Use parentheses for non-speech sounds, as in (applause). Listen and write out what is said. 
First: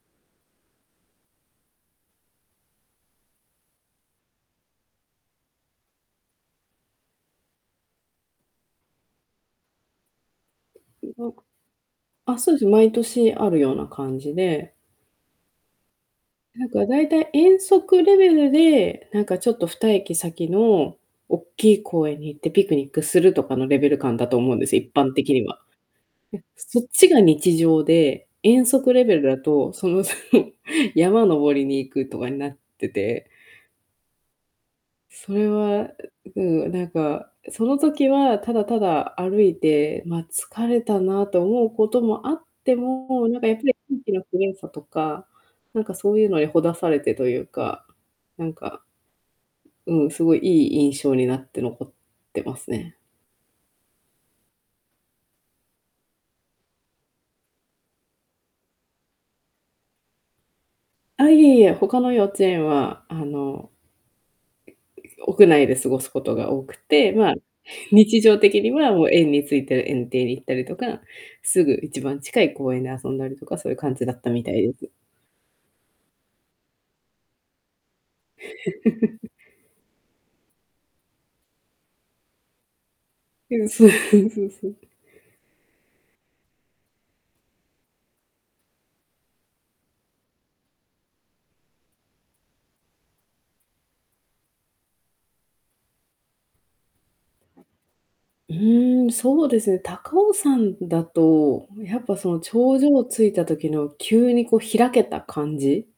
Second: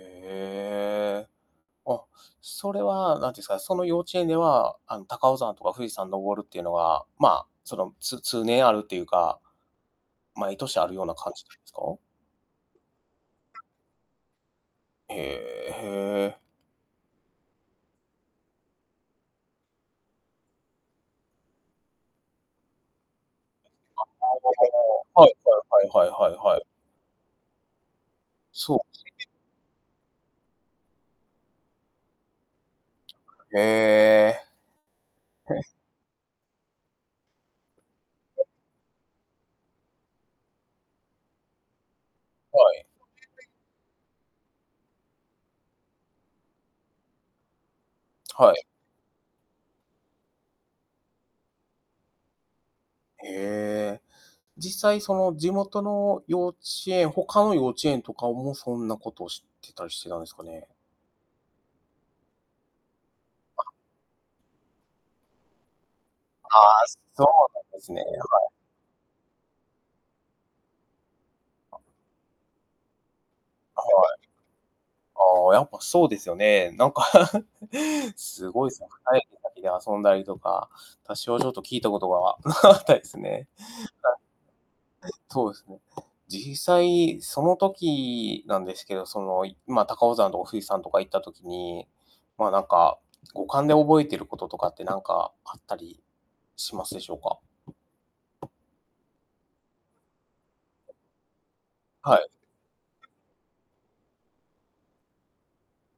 へえ。あ、それはなんていうんですか、その幼稚園では、あの、高尾山とか富士山登るっていうのは、まあ、その、つ通年あるっていうか。毎年あるような感じなん (unintelligible) ですか？あ、そうですね、毎年あるた。ような感じで。へえへえ。なんか、大体遠足レベルで、なんか、ちょっと2駅先の、おっきい公園に行ってピクニックするとかのレベル感だと思うんでえっ、すよ、一般あ、はいはいは的い、にどうは。も、はい、そう、はいはいはいで、はい。そっちが日常で、遠そう。足レベル (unintelligible) だと、その (laughs) 山登りに行くとかになっててへえ。それはい。は、うん、なんか、その時ははい。ただただ歩いて、ま、疲れたなと思うこともあっはてい。も、なんか、やっぱり空気のきれいさとか、なんかそういうのにほだされてというか、なはんい。かうん、すごいいい印象になって残ってますね。へえ。実際その地元の幼稚園他の幼稚園とかもそんなことをしてたりしてたんですかね？あ、いえいえ、他の幼稚園はああ。の屋内で過ごすことあが多くっあ、て、そうま、なんですね。はい。日常的にはもう園について園庭に行ったりとか、すぐあ。一番近い公園で遊んだりとか、そういうあ、感じだはい。ったみたいです。ああ、やっぱそうですよね。なんか (laughs) すごいすね、はい、(laughs) (unintelligible) で遊んだりとか、私はちょっと聞いたことがなかったですね。はい。はい、うん、そうそうそうそう。そうですね。実際、その時なんですけど、その、いま、高尾山とか富士山とか行った時に、ま、なんか、五感で覚えていることとかって、なんか、あったりしますでしょうか？うーん、そうですね、高尾山だと、やっはぱい。その、頂上着いた時の、急にこう開けた感じ